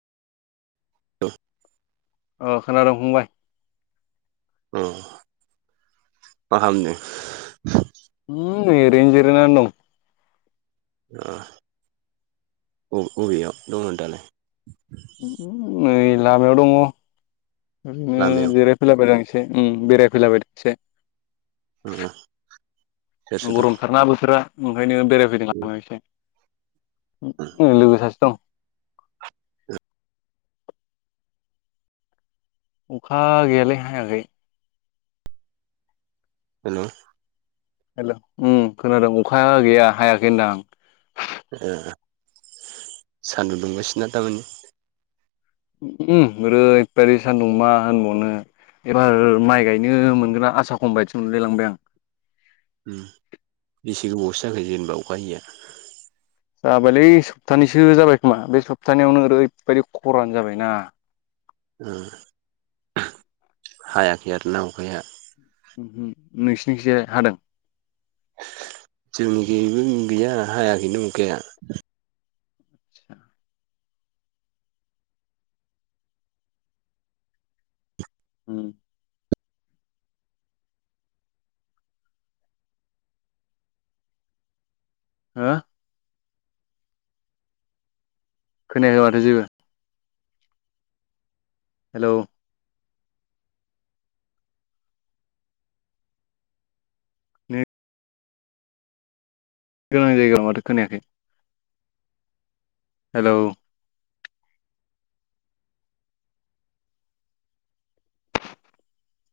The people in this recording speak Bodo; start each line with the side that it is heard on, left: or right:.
right: औ
left: अ खोनादोंं फंबाय।
right: ओ मा खालाम दों।
left: उम नै ओरैनो जिरायना दं।
right: ओ अबेयाव दंङो दालाय
left: नै लामायाव दङ
right: लामायाव
left: जिराय फैलाबायदों आ एसे बेरायफैलाबायदों एसे।
right: [unintelligible] सोर सोर दं
left: गर'म थारना बोथोरा ओंखायनो बेरायफैदों लामायाव एसे। लोगो सासे दं। अखा गैयालै हायाखै।
right: हेल'
left: हेल' ओ खोनादों अखा गैया हायाखै होनदां आ।
right: ओ सानदुं दुंनाय सैना दामानि।
left: ओम एरैबादि सान्दुं मा होनबावनो--! एबार माइ गायनो मोनगोना आसा खम बदि मोनलायलांबाय आं।
right: बेसे गोबावसो जाखो जेनेबा अखा हैया
left: जाबायलै सप्तानैसो जाबाय खोमा बे सप्तानैयावनो ओरैबायाददि खरानो जाबायना
right: [unintelligible] हायाखै आरो ना अखा'या
left: नोंसोरनि थिं हादों?
right: जोंनिखिबो गैया हायाखैनो अखाया।
left: [inaudible] हो खोनाया माथो जेबो। हेलौ नेट गोनां जायगायाव माथो खोनायाखै। हेलौ।